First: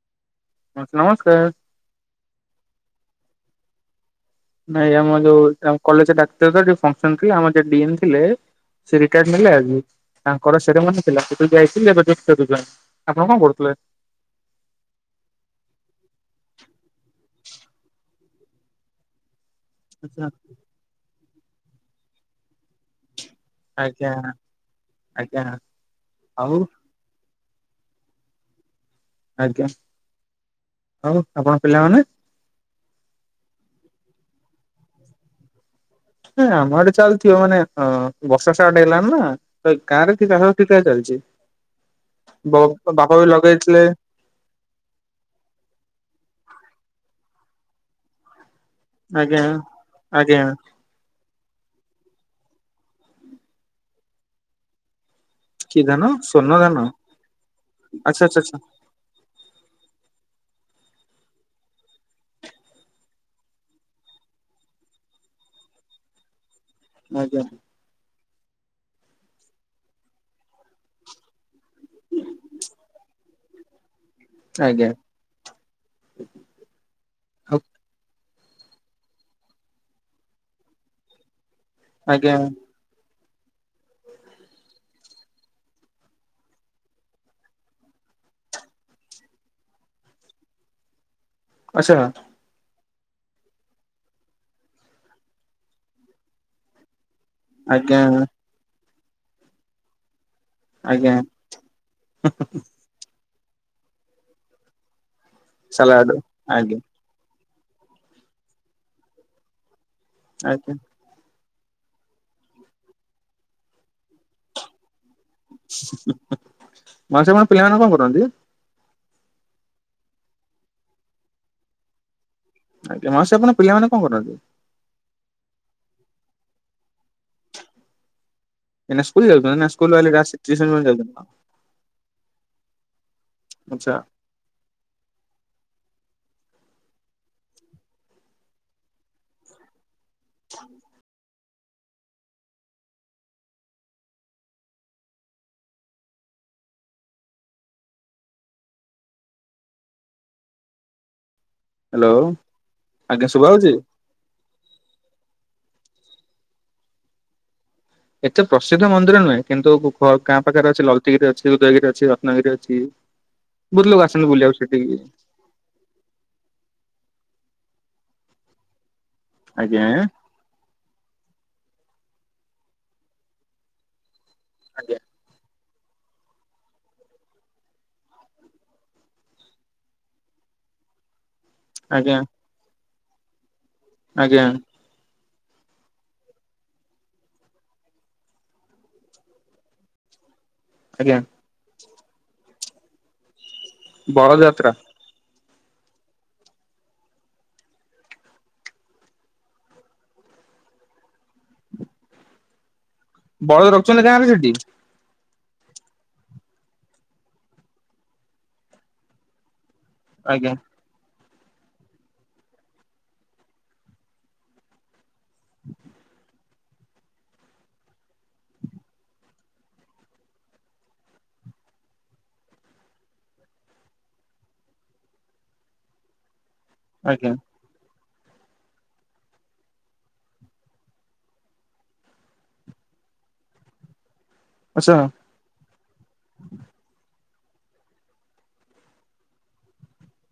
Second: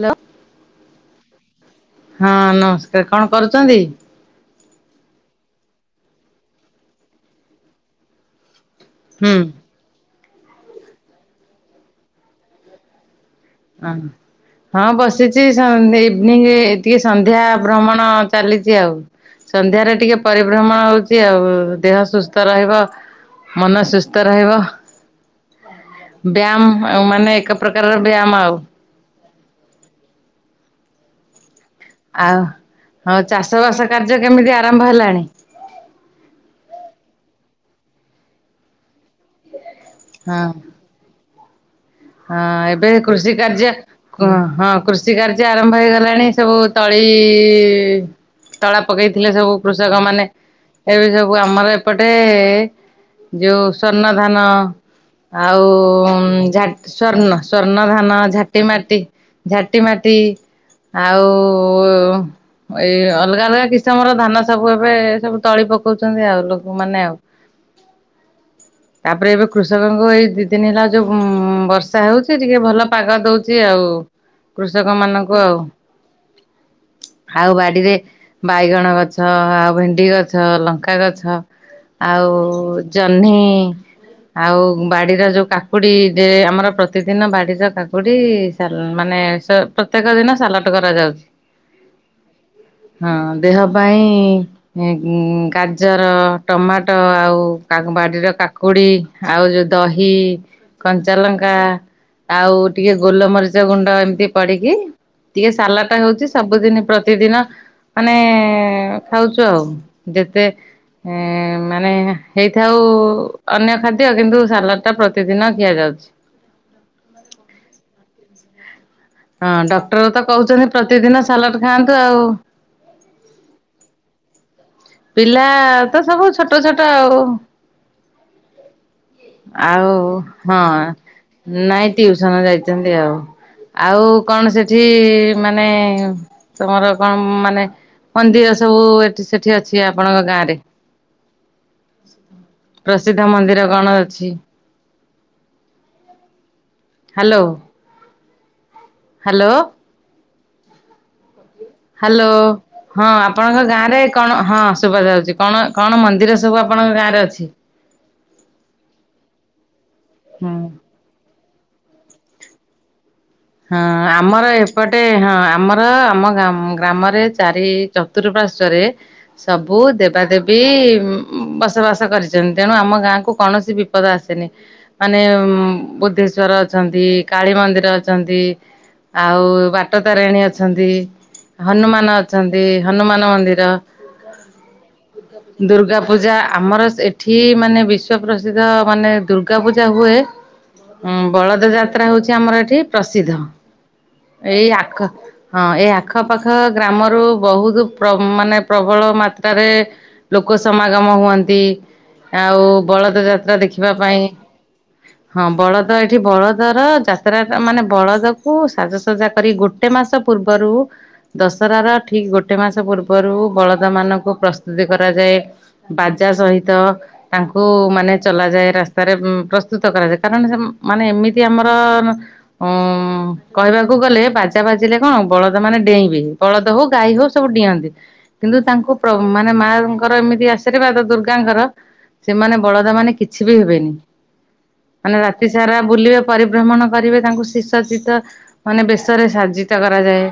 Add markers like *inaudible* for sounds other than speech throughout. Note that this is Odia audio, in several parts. ହ୍ୟାଲୋ। ହଁ ନମସ୍କାର। ହଁ ନମସ୍କାର। କଣ କରୁଚନ୍ତି? ନାଇଁ ଆମର ଯୋଉ ଅଙ୍କଲ ସିଏ ଡାକୁଥିଲେ ତ ଟିକେ ଫଙ୍କସନ୍ ଥିଲା, ଆମର ଯିଏ ଡିଏମ୍ ଥିଲେ ସେ ରିଟାୟାର୍ ହୁଁ ନେଲେ ଆଜି, ତାଙ୍କର ସେରିମନି ଥିଲା ସେଠିକି ଯାଇଥିଲି ଏବେ ଜଷ୍ଟ ଫେରୁଚୁ ଆମେ ଅ ହଁ ବସିଚି ସନ୍ ଇଭିନିଂ ଟିକେ ସନ୍ଧ୍ୟା ଭ୍ରମଣ ଚାଲିଚି ଆଉ। ସନ୍ଧ୍ୟାରେ ଟିକେ ପରିଭ୍ରମଣ ହଉଛି ଆଉ ଦେହ ସୁସ୍ଥ ରହିବ ମନ ଆଚ୍ଛା ଆଜ୍ଞା ସୁସ୍ଥ ରହିବ ଆଜ୍ଞା ଆଉ ବ୍ୟାୟାମ ଆଉ ମାନେ ଏକ ପ୍ରକାରର ବ୍ୟାୟାମ ଆଉ। ଆଜ୍ଞା। ଆଉ ଆପଣ ପିଲାମାନେ? ଆଉ, ହଉ ଚାଷ ବାସ କାର୍ଯ୍ୟ କେମିତି ଆରମ୍ଭ ହେଲାଣି? ହଁ ଆମ ଆଡେ ଚାଲିଥିବ ମାନ ଅ ବର୍ଷା ଷ୍ଟାର୍ଟ ହେଲା ହେଲା ଏ ଗାଁରେ କି ହଁ। ଚାଷବାସ ଠିକ୍ ଠାକ୍ ଚାଲିଚି। ହଁ ଏବେ କୃଷି କାର୍ଯ୍ୟ ଲଗେଇଥିଲେ କ ହଁ କୃଷି କାର୍ଯ୍ୟ ଆରମ୍ଭ ହେଇଗଲାଣି ସବୁ ତଳି ତଳା ପକେଇଥିଲେ ଆଜ୍ଞା ସବୁ କୃଷକ ମାନେ ଆଜ୍ଞା ଏବେ ସବୁ ଆମର ଏପଟେ ଯୋଉ ସ୍ୱର୍ଣ୍ଣ ଧାନ କି ଧାନ ଆଉ ସ୍ଵର୍ଣ୍ଣ ଝା ଧାନ? ସ୍ଵର୍ଣ୍ଣ ସ୍ୱର୍ଣ୍ଣ ଆଚ୍ଛା ଧାନ, ଆଚ୍ଛା ଝାଟି ମାଟି, ଝାଟି ମାଟି ଆଉ ଏଇ ଅଲଗା ଅଲଗା କିସମର ଧାନ ସବୁ ଏବେ ସବୁ ତଳି ପକଉଚନ୍ତି ଆଉ ଲୋକ ମାନେ ଆଉ। ଆଚ୍ଛା ଆଜ୍ଞା ତାପରେ ଏବେ କୃଷକଙ୍କ ଏଇ ଦି ଦିନି ହେଲା ଯୋଉ ଉମ୍ ବର୍ଷା ହଉଛି ଟିକେ ଭଲ ପାଗ ଦଉଛି ଆଉ। ଆଜ୍ଞା କୃଷକମାନଙ୍କୁ ଆଉ। ଆଉ ବାଡିରେ ବାଇଗଣ ଗଛ, ଆଉ ଭେଣ୍ଡି ଗଛ, ଲଙ୍କା ଗଛ ଆଉ ଆଜ୍ଞା ଜହ୍ନି ଜହ୍ନି ଆଉ ବାଡିର ଯୋଉ କାକୁଡି ଯେ ଆମ ର ପ୍ରତିଦିନ ବାଡିର କାକୁଡି ସାଲ ମାନେ ପ୍ରତ୍ୟେକ ଦିନ ସାଲଟ୍ କରାଯାଉଛି। ଆଚ୍ଛା। ହଁ ଦେହ ପାଇଁ ଇଁ ଗାଜର, ଟମାଟୋ ଆଉ ଓଉ କାକୁ ଆଜ୍ଞା ବାଡିର କାକୁଡି ଆଉ ଯୋଉ ଦହି, ଆଜ୍ଞା। କଞ୍ଚାଲଙ୍କା ଲଙ୍କା ଆଉ ଟିକେ ଗୋଲମରିଚ ଗୁଣ୍ଡ ଏମତି ପଡିକି ଟିକେ ସାଲାଟ ସାଲାଡ ହଉଛି ଆଜ୍ଞା ସବୁଦିନ ପ୍ରତିଦିନ ମାନେ ଖାଉଛୁ ଆଉ ଯେତେ ଆଜ୍ଞା ଇଁ ମାନେ ହେଇଥାଉ ଅନ୍ୟ ଖାଦ୍ୟ କିନ୍ତୁ ସାଲାଟ୍ ଟା ପ୍ରତିଦିନ ଖିଆଯାଉଛି। ମାଉସୀ ଆପଣଙ୍କ ପିଲାମାନେ କଣ କରନ୍ତି? ହଁ ଡକ୍ଟର ତ କହୁଛନ୍ତି ପ୍ରତିଦିନ ସାଲାଟ୍ ଖାଆନ୍ତୁ ଆଉ। ଆଜ୍ଞା ମାଉସୀ ଆପଣ ପିଲାମାନେ କଣ କରନ୍ତି? ପିଲା ତ ସବୁ ଛୋଟ ଛୋଟ ଆଉ। ଏଇନା ସ୍କୁଲ ଯାଉଛନ୍ତି ନା ଆଉ ସ୍କୁଲରୁ ଆଇଲେ *unintelligible* ହଁ ଟ୍ୟୁସନ୍ ଯାଉଛନ୍ତି? ନାଇଁ ଟିଉସନ ଯାଇଚନ୍ତି ଆଉ। ଆଚ୍ଛା ଆଉ କଣ ସେଠି ମାନେ ତମର କଣ ମାନେ ମନ୍ଦିର ସବୁ ଏଠି ସେଠି ଅଛି ଆପଣଙ୍କ ଗାଁରେ? ପ୍ରସିଦ୍ଧ ମନ୍ଦିର କଣ ଅଛି? ହ୍ୟାଲୋ। ହ୍ୟାଲୋ। ହ୍ୟାଲୋ ହଁ ଆଜ୍ଞା ଶୁଭା ଆପଣଙ୍କ ହଉଛି? ଗାଁରେ କଣ ହଁ ଶୁଭାଯାଉଛି। କଣ କଣ ମନ୍ଦି ନ୍ଦିର ସବୁ ଆପଣଙ୍କ ଗାଁରେ ଅଛି? ଏତେ ପ୍ରସିଦ୍ଧ ମନ୍ଦିର ନୁହେଁ କିନ୍ତୁ ବୁ ଗାଁ ହୁଁ। ପାଖରେ ଅଛି ଲଳିତଗିରି ଅଛି ଉଦୟଗିରି ଅଛି, ରତ୍ନଗିରି ଅଛି ହଁ ବହୁତ ଲୋକ ଆସନ୍ତି ଆମର ବୁଲିବାକୁ ସେଠିକି ଏପଟେ ହଁ ଆମର ଆମ ଗାମ ଗ୍ରାମରେ ଚାରି ଏ ଚତୁର୍ଃପାଶ୍ଵରେ ସବୁ ଆଜ୍ଞା ଦେବାଦେବୀ ବସବାସ କରିଛନ୍ତି ତେଣୁ ଆମ ଗାଁ କୁ କୌଣସି ବିପଦ ଆସେନି ମାନେ ବୁଦ୍ଧେଶ୍ଵର ଅଛନ୍ତି, କାଳୀ ମନ୍ଦିର ଅ ଛନ୍ତି ଆଉ ବାଟ ତାରିଣୀ ଅଛନ୍ତି, ଆଜ୍ଞା ହନୁମାନ ଅଛନ୍ତି। ହନୁମାନ ମନ୍ଦିର ଆଜ୍ଞା ଦୁର୍ଗା ପୂଜା ଆମର ଏଠି ମାନେ ବିଶ୍ଵପ୍ରସିଦ୍ଧ ମାନେ ଦୁର୍ଗା ପୂଜା ହୁଏ ହଁ ଆଜ୍ଞା ବଳଦ ଯାତ୍ରା ହଉଛି ଆମର ଏଠି ପ୍ରସିଦ୍ଧ ବଳଦ ଏଇ ଯାତ୍ରା ଆଖ ହଁ ଏ ଆଖପାଖ ଗ୍ରାମରୁ ବହୁତ ପ୍ରବ ମାନେ ପ୍ରବଳ ମାତ୍ରାରେ ଲୋକ ସମାଗମ ହୁଅନ୍ତି ଆଉ ବଳଦ ଯାତ୍ରା ବଳଦ ଦେଖିବା ରଖିଛନ୍ତି ପାଇଁ ଗାଁରେ ସେଠି ହଁ ବଳଦ ଏଠି ବଳଦର ଯାତ୍ରା ମାନେ ବଳଦକୁ ସାଜସଜା କର ଗୋ ଏ ମାସ ଆଜ୍ଞା ପୂର୍ବରୁ ଦଶରାର ଠିକ୍ ଗୋଟେ ମାସ ପୂର୍ବରୁ ବଳଦମାନଙ୍କୁ ପ୍ରସ୍ତୁତି କରି *unintelligible* କରାଯାଏ ବାଜା ସହି ତ ତାଙ୍କୁ ମାନେ ଚଲା ଯାଏ ରାସ୍ତାରେ ପ୍ରସ୍ତୁତ କରାଯାଏ କାରଣ ସେ ମାନେ ଏମିତି ଆମ ଅ ଉଁ କହିବାକୁ ଗଲେ ବାଜା ବାଜିଲେ କଣ ବଳଦ ମାନେ ଡେଇଁବେ। ବଳଦ ହଉ ଗାଈ ହଉ ଆଜ୍ଞା ସବୁ ଡିଅନ୍ତି କିନ୍ତୁ ତାଙ୍କୁ ପ୍ର ମାନେ ମାଙ୍କର ଏମିତି ଆଶୀର୍ବାଦ ଦୁର୍ଗାଙ୍କର ସେମାନେ ବଳଦ ମାନେ କିଛି ବି ହେବେନି ଆଚ୍ଛା ମାନେ ରାତି ସାରା ବୁଲିବେ ପରିଭ୍ରମଣ କରିବେ ତାଙ୍କୁ ସିସଜ୍ଜିତ ମାନେ ବେଶରେ ସାଜ୍ଜିତ କରାଯାଏ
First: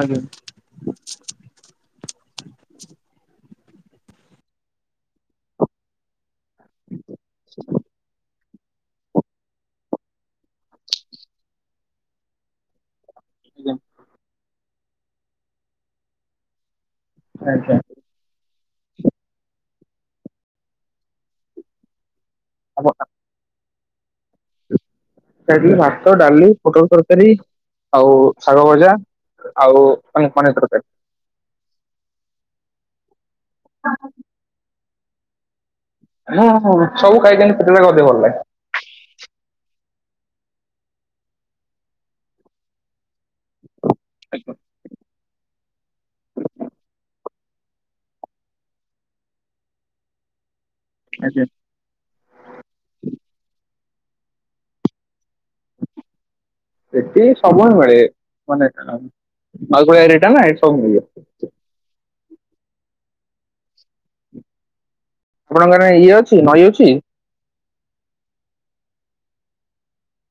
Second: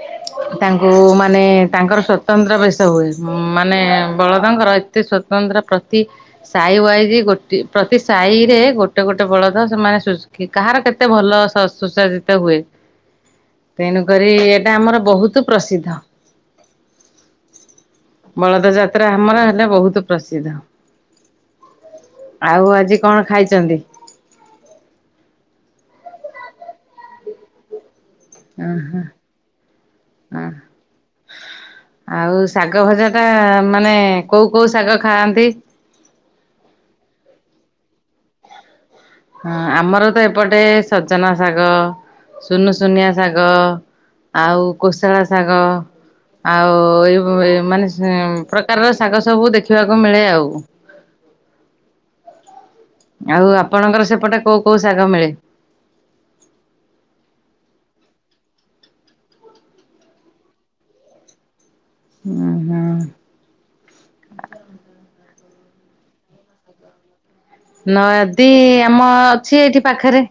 ଆଜ୍ଞା ତାଙ୍କୁ ମାନେ ତାଙ୍କର ସ୍ଵତନ୍ତ୍ର ବେଶ ହୁଏ ଉଁ ମାନେ ବଳଦଙ୍କର ଏତେ ସ୍ଵତନ୍ତ୍ର ପ୍ରତି ସାଇ ୱାଇଜ ଗୋଟି ପ୍ରତି ସାଇରେ ଗୋଟେ ଗୋଟେ ବଳଦ ସେମାନେ ସୁ କାହାର କେତେ ଏତେ ଭଲ ସ ସୁ ସଜ୍ଜିତ ହୁଏ ତେଣୁକରି ଗ୍ରାମର ବହୁତ ପ୍ରସିଦ୍ଧ ଆଚ୍ଛା। ବଳଦ ଯାତ୍ରା ଆମର ହେଲେ ବହୁତ ପ୍ରସିଦ୍ଧ। ଆଉ ଆଜି କଣ ଖାଇଛନ୍ତି? *unintelligible* ଭାତ, ଡାଲି, ପୋଟଳ ତରକାରୀ ଆଉ ଶାଗ ଅ ହ ଭଜା ଆଉ *unintelligible* ଅନେ ଅ ପନିର ତରକାରୀ ଆଉ ଶାଗ ଭଜା ଟା ମାନେ କୋଉ କୋଉ ଶାଗ ଖାଆନ୍ତି? ହୁଁ ହୁଁ ସବୁ ଖାଇକି ନି *unintelligible* ଅଧିକ ଭଲ ଲଗେ। ହଁ ଆମର ତ ଏପଟେ ସଜନା ଶାଗ, ସୁନୁ ସୁନିଆ ଶାଗ ଆଉ କୋଶଳା ଶାଗ ଆଉ ଏଇ ମାନେ ପ୍ରକାରର ଶାଗ ସବୁ ଦେଖିବାକୁ ମିଳେ ଆଉ ଆଚ୍ଛା। ଆଉ ଆପଣଙ୍କର ସେପଟେ କୋଉ କୋଉ ଶାଗ ମିଳେ? ଏଠି ସବୁ ମିଳେ ମାନେ ଖ *unintelligible* ଏରିଆ ଟା ନା ଏଠି ସବୁ ମିଳେ। ଉଁ ହୁଁ। ଆପଣଙ୍କ ଇଏ ଅଛି ନଈ ଅଛି? ନଦି ଆମ ଅଛି ଏଇଠି ପାଖରେ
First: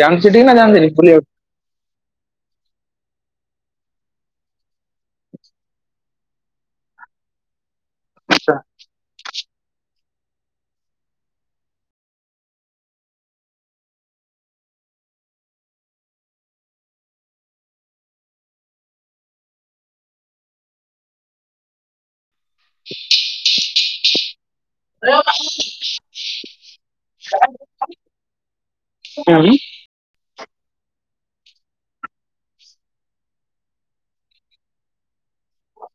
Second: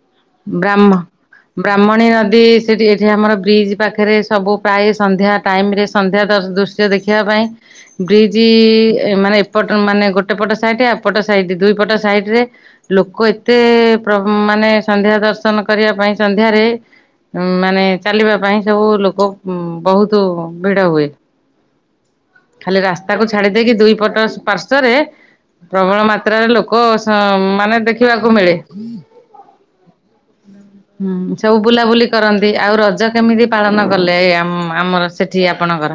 ଯାଆନ୍ତି ସେଠିକି ନା ଯାଆନ୍ତିନି ବ୍ରାହ୍ମ ବୁଲିବାକୁ? ବ୍ରାହ୍ମଣୀ ନଦୀ ସେଠି ଏଠି ଆମର ବ୍ରିଜ୍ ପାଖରେ ସବୁ ପ୍ରାୟ ସନ୍ଧ୍ୟା ଟାଇମ୍ରେ ସନ୍ଧ୍ୟା ଦୃଶ୍ୟ ଦେଖିବା ପାଇଁ ବ୍ରିଜ୍ ଏ ମାନେ ଟ ମାନେ ଗୋଟେ ପଟ ସାଇଟ୍ ଏପଟ ସାଇଟ୍ ଦୁଇ ପଟ ସାଇଟରେ ଲୋକ ଏତେ ପ୍ର ମାନେ ସନ୍ଧ୍ୟା ଦର୍ଶନ କରିବା ପାଇଁ ସନ୍ଧ୍ୟାରେ ମାନେ ଚାଲିବା ପାଇଁ ସବୁ ଲୋକ ବହୁତ ଭିଡ ହୁଏ। ଖାଲି ରାସ୍ତାକୁ ଛାଡି ଦେଇକି ଦୁଇ ପଟ ପାଶ୍ଵ *unintelligible* ପ୍ରବଳ ମାତ୍ରାରେ ଲୋକ ସ ମାନେ ଦେଖିବାକୁ ମିଳେ। ହଁ। ହୁଁ ସବୁ ବୁଲାବୁଲି କରନ୍ତି ଆଉ ରଜ କେମିତି ପାଳନ କଲେ ଏଇ ଆମର ସେଠି? ଆପଣଙ୍କର?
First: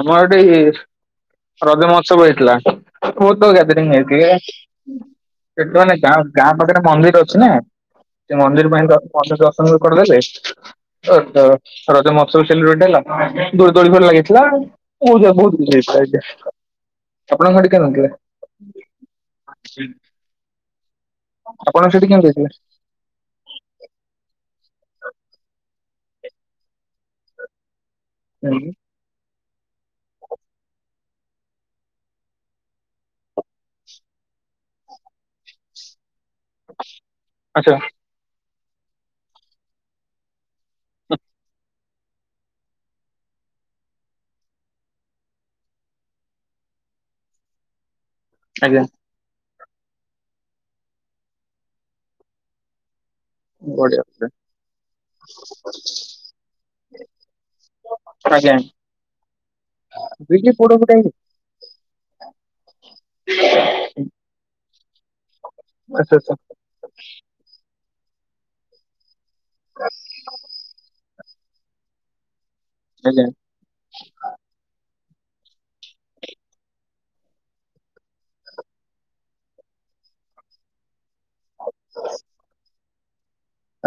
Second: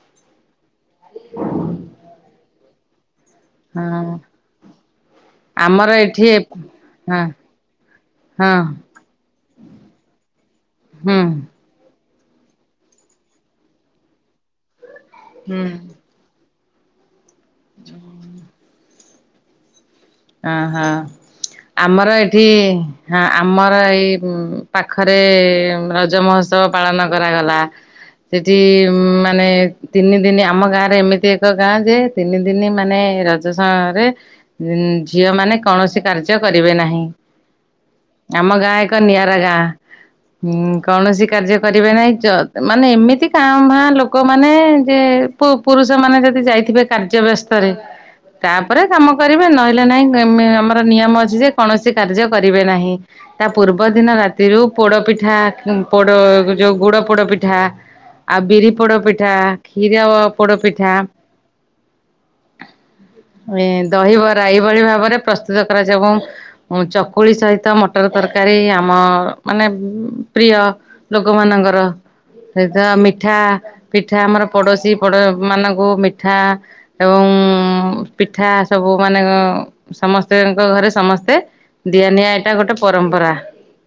ଆମର ଏଇଠି ରଜ ମହୋତ୍ସବ ହେଇଥିଲା। ବୋହୁତ ଲୋକ ଗ୍ୟାଦରିଂ ହଁ ହେଇଥିଲେ ସେଠି ଆମର ମାନେ ଗାଁ ଏଠି ଗାଁ ପାଖରେ ହଁ ମନ୍ଦିର ଅଛି ନା। ସେ ହଁ ମନ୍ଦିର ପାଇଁ ତ ଅଧେ ଦର୍ଶନ ବି କରିଦେଲେ ହୁଁ ତ। ରଜ ମହୋତ୍ସବ ସେଲିବ୍ରେଟ ହେଲା ଦୋ ଦୋଳି ଫୋଲି ଲାଗିଥିଲା ବ ବୋହୁତ ବହୁତ ହୁଁ କିଛି ହେଇଥିଲା। ଆପଣ। *unintelligible* ହ ହଁ ଆମର କେମିତି ଏଇଠି ହେଇଥିଲା? ହଁ ଆମର ଏଇ ପାଖରେ ରଜ ମହୋତ୍ସବ ପାଳନ କରାଗଲା ସେଠି ଉମ ମାନେ ତିନି ଦିନି ଆମ ଗାଁରେ ଏମିତି ଏକ ଗାଁ ଯେ ତିନି ଦିନି ମାନେ ରଜସରେ ଝିଅ ମାନେ କୌଣସି କାର୍ଯ୍ୟ କରିବେ ନାହିଁ। ଆଚ୍ଛା ଆମ ଗାଁ ଏକ ନିଆରା ଗାଁ। ହୁଁ କୌଣସି କାର୍ଯ୍ୟ କରିବେ ନାହିଁ ଚ ମାନେ ଏମିତି କା ଭା ଲୋକମାନେ ଯେ ପୁ ପୁରୁଷ ମାନେ ଯଦି ଯାଇଥିବେ କାର୍ଯ୍ୟ ବ୍ୟସ୍ତରେ। ଆଜ୍ଞା। ତାପରେ କାମ କରିବେ ନହିଲେ ନାହିଁ ଆମର ନିୟମ ଅଛି ଯେ କୌଣସି କାର୍ଯ୍ୟ କରିବେ ନାହିଁ। ତା ପୂର୍ବ ବଢିଆ ଦିନ ବଢିଆ ରାତିରୁ ପୋଡପିଠା ପୋଡ ଯୋଉ ଗୁଡ ପୋଡ ପିଠା ଆଉ ଆଜ୍ଞା ବିରି ପୋଡପିଠା କ୍ଷୀର ବିରି ପୋଡ ପିଠା ପୋଡପିଠା ବି ଏ ଦହିବ ପ୍ରାଇ ଏଇ ଭଳି ଭାବରେ ପ୍ରସ୍ତୁତ କରାଯାଏ ଏବଂ ଚକୁଳି ସହିତ ମଟ ମଟର ତରକାରୀ ଆମ ମାନେ ପ୍ରିୟ ଲୋକମାନଙ୍କର। ସେଇତ ଆଜ୍ଞା ମିଠା ପିଠା ଆମର ପଡ଼ୋଶୀ ବଡ ମାନଙ୍କୁ ମିଠା ଏବଂ ପିଠା ସବୁ ମାନେ ସମସ୍ତଙ୍କ ଘରେ ସମସ୍ତେ ଦିଆ ନିିଆ ଏଇଟା ଗୋଟେ ପରମ୍ପରା।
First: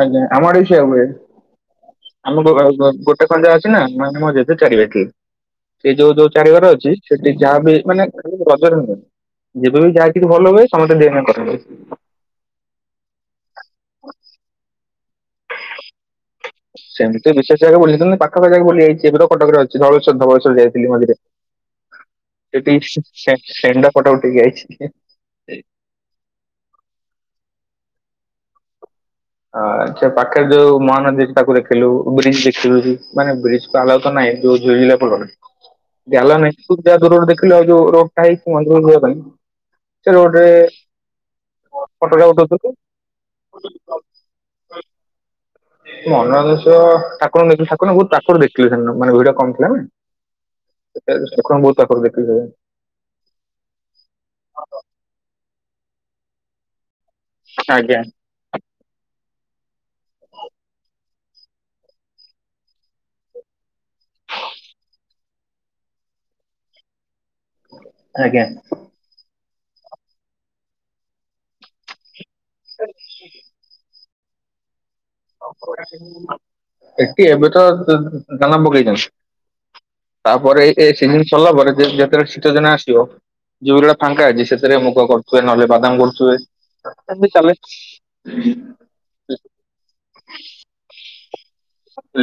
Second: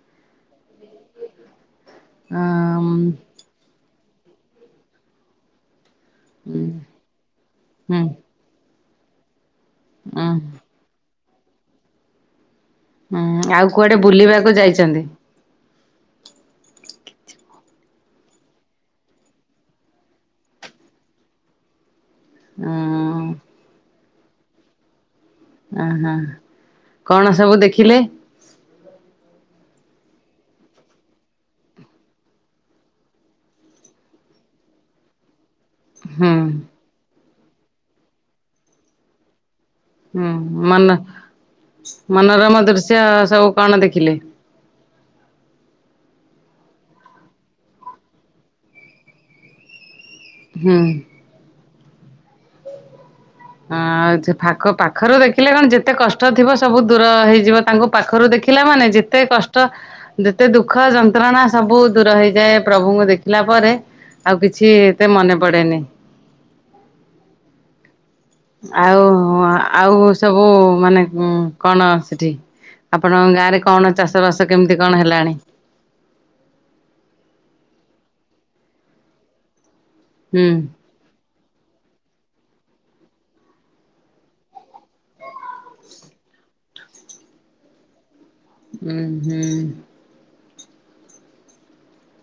ଆଜ୍ଞା ଆମ ଆଡେ ବି ସେଇଆ ହୁଏ ଆମ ହୁଁ ଗୋଟେ *unintelligible* ଅଛି ନା। ମାନେ ମୋ ଜେଜେ *unintelligible* ସେ ଯୋଉ ଯୋଉ ହୁଁ ଚାରିିଘର ଅଛି ସେଠି ଯାହା ବି ହୁଁ ମାନେ ରଜରେ ନୁହେଁ ଯେବେ ବି ଯାଇ କିଛି ଭଲ ହୁଏ ସମସ୍ତେ ଦିଅ ନିଆ କରନ୍ତି। ହୁଁ ଆଉ କୁଆଡେ ବୁଲିବାକୁ ଯାଇଛନ୍ତି? ସେମିତି ତ ବିଶେଷ ଜାଗା ବୁଲିନି ପାଖା ପାଖି ଯାଗା ବୁଲି ଯାଇଛି, ଏବେ ତ କଟକରେ ଅଛି ଧବଳେଶ୍ୱର ଧବଳେଶ୍ୱର ଯାଇଥିଲି ମଝିରେ। ଉଁ ସେଠି ଷେଣ୍ଢ ଫଟ ଉଠେଇକି ଆଇଚି। ଓ ହ କଣ ସବୁ ଦେଖିଲେ? ଆ ସେ ପାଖରେ ଯୋଉ ମହାନଦୀ ତାକୁ ଦେଖିଲୁ, ବ୍ରିଜ୍ ଦେଖିଲୁ ମାନେ ବ୍ରିଜ ତ ଆଲାଉ ତ ନାହିଁ। ସେ ଯୋଉ ଝୁଲିଲା ପୋଲ। ଆଲାଉ ହୁଁ। ନାହିଁ *unintelligible* ଯାହା ଦୂରରେ ଦେଖିଲୁ ଆଉ ଯୋଉ ରୋଡ ଟା ହେଇଛି ମନ୍ଦିର କୁ ଯିବା ପାଇଁ। ସେ ହୁଁ ରୋଡରେ ମନ ଫଟୋ ମନୋରମ ଉଠଉଥିଲୁ ଦୃଶ୍ୟ ସବୁ କଣ ଦେଖିଲେ? ମନୋରଞ୍ଜନ ଦୃଶ୍ୟ ଠାକୁରଙ୍କୁ ଠକୁର ବହୁତ ପାଖରୁ ଦେଖିଥିଲୁ ସେଦିନ ମାନେ ଭିଡ଼ କମ୍ ଥିଲା ହୁଁ। ନା। ସେଖ ବହୁତ *unintelligible* ଆ ପାଖରୁ ଦେଖିଲେ କଣ ଯେତେ କଷ୍ଟ ଥିବ ସବୁ ଦୂର ହେଇଯିବ ତାଙ୍କୁ ଆଜ୍ଞା ପାଖରୁ ଦେଖିଲା ମାନେ ଯେତେ କଷ୍ଟ ଯେତେ ଦୁଃଖ ଯନ୍ତ୍ରଣା ସବୁ ଦୂର ହେଇଯାଏ ପ୍ରଭୁଙ୍କୁ ଦେଖିଲା ପରେ। ଆଉ କିଛି ଏତେ ମନେ ପଡେନି। ହଁ। ଆଉ ଆଉ ସବୁ ମାନେ କଣ ସେଠି? ଆପଣଙ୍କ ଗାଁ ରେ କଣ ଚାଷ ବାସ କେମିତି କଣ ହେ ଏଠି ଏବେ ତ ଦାନା ପକେଇଚନ୍ତୀ। ହୁଁ ତାପରେ ଏ ସିଜିନ ସରିଲା ପରେ ଯେତେବେଳେ ଶୀତ ଦିନ ଆସିବ ଯୋଉ ବିଲଟା ଫାଙ୍କା ଅଛି ସେଥିରେ ମୁଗ କରୁଥିବେ, ନହେଲେ ବାଦାମ କରୁଥିବେ ଏମିତି ଚାଲେ। ହୁଁ ହୁଁ।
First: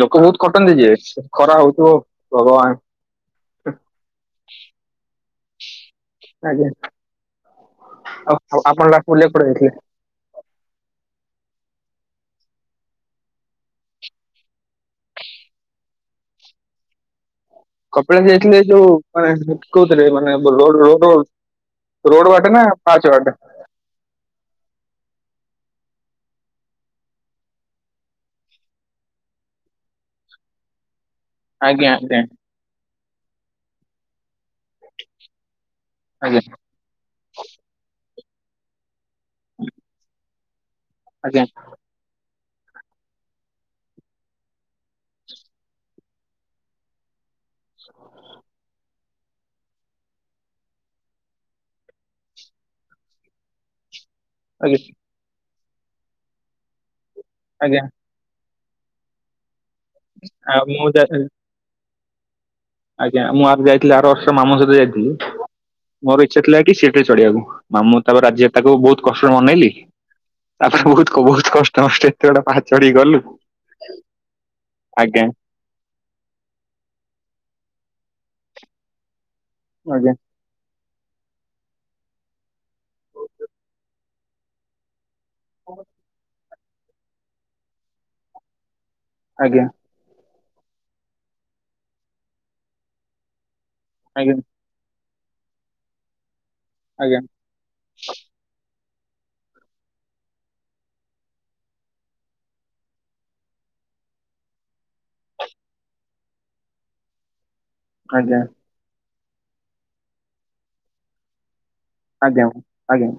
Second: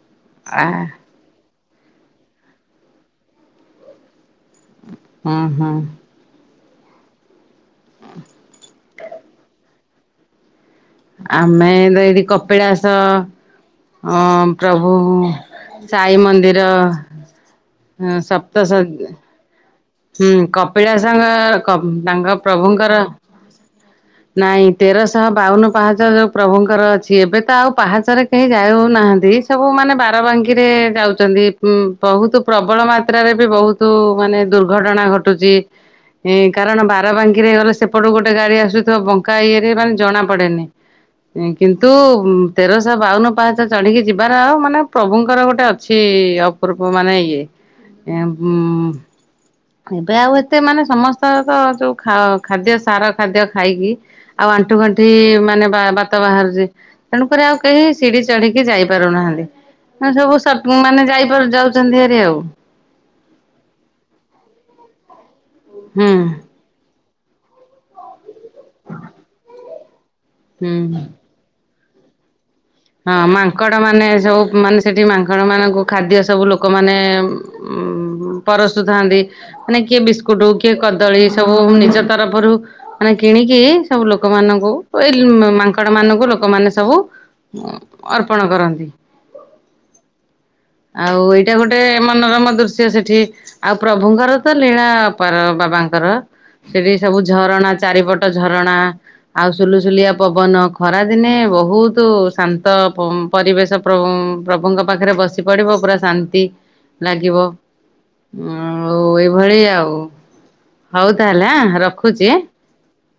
ଲୋକ ବହୁତ ଆ ଖଟନ୍ତି ଯେ ଖରା ହଉଥିବ ଭଗବାନ୍। ହଁ ହଁ। ଆଜ୍ଞା ଆଉ ଆଉ ଆପଣ ଲାଷ୍ଟ ବୁଲିଆକୁ କୁଆଡେ ଯାଇଥିଲେ। ଆମେ ତ ଏଇଠି କପିଳାସ ହଁ ପ୍ରଭୁ ସାଇ ମନ୍ଦିର ହଁ କପିଳାସ ଯାଇଥିଲେ ସପ୍ତସ ଯୋଉ ମାନେ କୋଉଥିରେ ହୁଁ ମାନେ ରୋଡ ରୋଡ କପିଳାସଙ୍କ ରୋଡ ତାଙ୍କ ବାଟେ ନା ପ୍ରଭୁଙ୍କର ପାହାଚ ବାଟେ? ନାଇଁ ତେରଶହ ବାଉନ ପାହାଚ ଯୋଉ ପ୍ରଭୁଙ୍କର ଅଛି, ଏବେ ତ ଆଉ ପାହାଚରେ କେହି ଯାଉନାହାନ୍ତି ସବୁ ମାନେ ବାରବା ଙ୍କି ରେ ଯାଉଛନ୍ତି ଆଜ୍ଞା ଆଜ୍ଞା ବହୁତ ପ୍ରବଳ ମାତ୍ରାରେ ବି ବହୁତ ମାନେ ଦୁର୍ଘଟଣା ଘଟୁଛି ଆଜ୍ଞା କାରଣ ବାରବାଙ୍କିରେ ଗଲେ ସେପଟୁ ଗୋଟେ ଗାଡି ଆସୁଥିବ ବ ଙ୍କା ଇଏରେ ମାନେ ଜଣାପଡେନି ଆଜ୍ଞା। କିନ୍ତୁ ତେରଶହ ବାଉନ ପାହାଞ୍ଚ ଚଢ଼ିକି ଯିବାର ଆଉ ମାନେ ପ୍ରଭୁଙ୍କର ଗୋଟେ ଅଛି ଅପୂର୍ବ ମାନେ ଇଏ। ଏବମ୍ ଏବେ ଆଉ ଏତେ ମାନେ ସମସ୍ତେ ତ ଯୋଉ ଖାଦ୍ୟ ସାର ଖାଦ୍ୟ ଖାଇକି। ଆଉ ଆଜ୍ଞା ଆଣ୍ଠୁଗଣ୍ଠି ମାନେ ବା ବାତ ବାହାରୁଛି, ତେଣୁକରି ଆଉ ଆଜ୍ଞା କେହି ସିଢି ଚଢିକି ଟ ଯାଇପାରୁନାହାନ୍ତି, ଆଉ ସବୁ ମୁଁ ଯା ମାନେ ଯାଇାରୁ ଯାଉଛନ୍ତି ଆରି ଆଉ ଆଜ୍ଞା ମୁଁ ଆର ଯାଇଥିଲି ଆର ବର୍ଷ ମାମୁ ସହିତ ଯାଇଥିଲି, ହୁଁ ମୋର ଇଚ୍ଛା ଥିଲା କି ଚଢିବାକୁ ମାମଁ ତାପରେ ରାଜି ତାକୁ ବହୁତ କଷ୍ଟରେ ମନେଇଲି ତାପରେ ବହୁ ହୁଁ। ବହୁତ କ *unintelligible* ହଁ ମାଙ୍କଡ ମାନେ ସବୁ ମାନେ ସେଠି ଆଜ୍ଞା ମାଙ୍କଡ ମାନଙ୍କୁ ଖାଦ୍ୟ ସବୁ ଲୋକମାନୋନ ଉ ପରସୁଥାନ୍ତି, ମାନେ କିଏ ଆଜ୍ଞା ବିସ୍କୁଟ କିଏଦ ଦଳି ସବୁ ନିଜ ତରଫରୁ, ମାନେ କିଣିକି ସବୁ ଲୋକମାନାନଙ୍କୁ ଏଇ ମାଙ୍କଡ଼ ମାନଙ୍କୁ ଲୋକମାନେ ସବୁ ଅର୍ପଣ କରନ୍ତି। ଆଜ୍ଞା ଆଉ ଏଇଟା ଗୋଟେ ମନୋରମ ଦୃଶ୍ୟ ସେଠି। ଆଉ ଆଜ୍ଞା ପ୍ରଭୁଙ୍କରତ ଲୀଳାଅପାର ବାବାଙ୍କର ସେଠି ସବୁ ଆଜ୍ଞା ଝରଣା ଚାରିପଟ ଝରଣା ଆଉ ସୁଲୁସୁଲିଆ ପବନ, ଖରାଦିନେ ବହୁତ ଶାନ୍ତ ପରିବେଶ ପ୍ର ପ୍ରଭୁଙ୍କ ପାଖରେ ବସି ପଡିବ ପୁରା ଶାନ୍ତି। ଲାଗିବ ଆଜ୍ଞା ଭଳି ଆଉ, ହଉ ତାହେଲେ ରଖ ଆଜ୍ଞା ଆଜ୍ଞା